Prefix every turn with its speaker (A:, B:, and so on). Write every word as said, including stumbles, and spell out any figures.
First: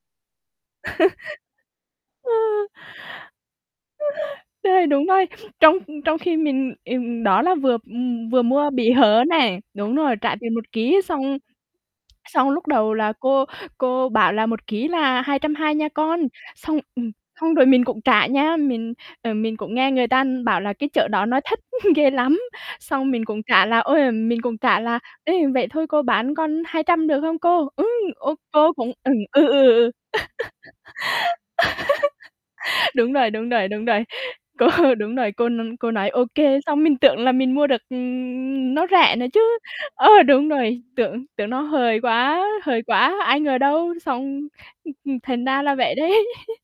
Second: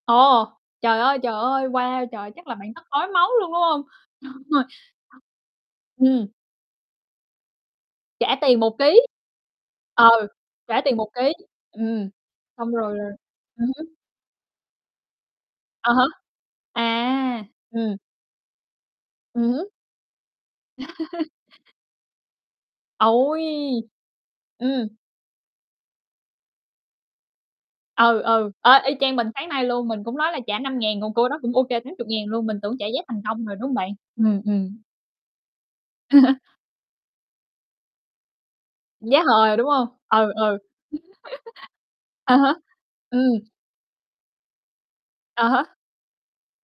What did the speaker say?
A: Ồ, trời ơi, trời ơi, wow! Trời, chắc là bạn tức ói máu luôn, đúng hông? Đúng rồi.
B: Đây, đúng vậy. Trong trong
A: Ừm.
B: khi mình, ừm, đó là vừa, ừm,
A: Trả
B: vừa
A: tiền
B: mua
A: một
B: bị
A: kí.
B: hớ này đúng
A: Ừ,
B: rồi, trả tiền một
A: trả tiền
B: kí
A: một kí,
B: xong,
A: ừm,
B: xong lúc
A: xong
B: đầu
A: rồi là
B: là cô
A: ừm hứm.
B: cô bảo là "Một kí là hai trăm hai nha
A: À há.
B: con." Xong ừm,
A: À!
B: xong rồi mình
A: Ừm.
B: cũng trả nha, mình à,
A: Ừm
B: mình
A: hứm.
B: cũng nghe người ta bảo là cái chợ đó nói thách ghê lắm, xong mình cũng trả là,
A: Ôi!
B: ôi, mình cũng trả
A: Ừm.
B: là "Ê, vậy thôi cô bán con hai trăm được không cô?" Ừm,
A: Ừ,
B: ô,
A: ừ, ê,
B: cô cũng
A: y
B: ừm,
A: chang mình
B: ừ,
A: sáng
B: ừ,
A: nay luôn,
B: ừ,
A: mình cũng nói là trả năm ngàn còn cô đó cũng OK chín chục ngàn luôn, mình tưởng trả giá
B: đúng
A: thành
B: rồi,
A: công
B: đúng
A: rồi, đúng
B: rồi,
A: hông
B: đúng
A: bạn?
B: rồi,
A: Ừm,
B: cô
A: ừm.
B: đúng rồi, cô n cô nói: "OK." Xong mình tưởng là mình mua được, ừm, nó rẻ
A: Giá
B: nữa chứ,
A: hời, đúng hông?
B: ờ,
A: Ừ,
B: đúng
A: ừ.
B: rồi, tưởng tưởng nó hời
A: À
B: quá
A: há,
B: hời quá,
A: ừm.
B: ai ngờ đâu, xong ừm, ừm,
A: À
B: thành ra là
A: há.
B: vậy đấy.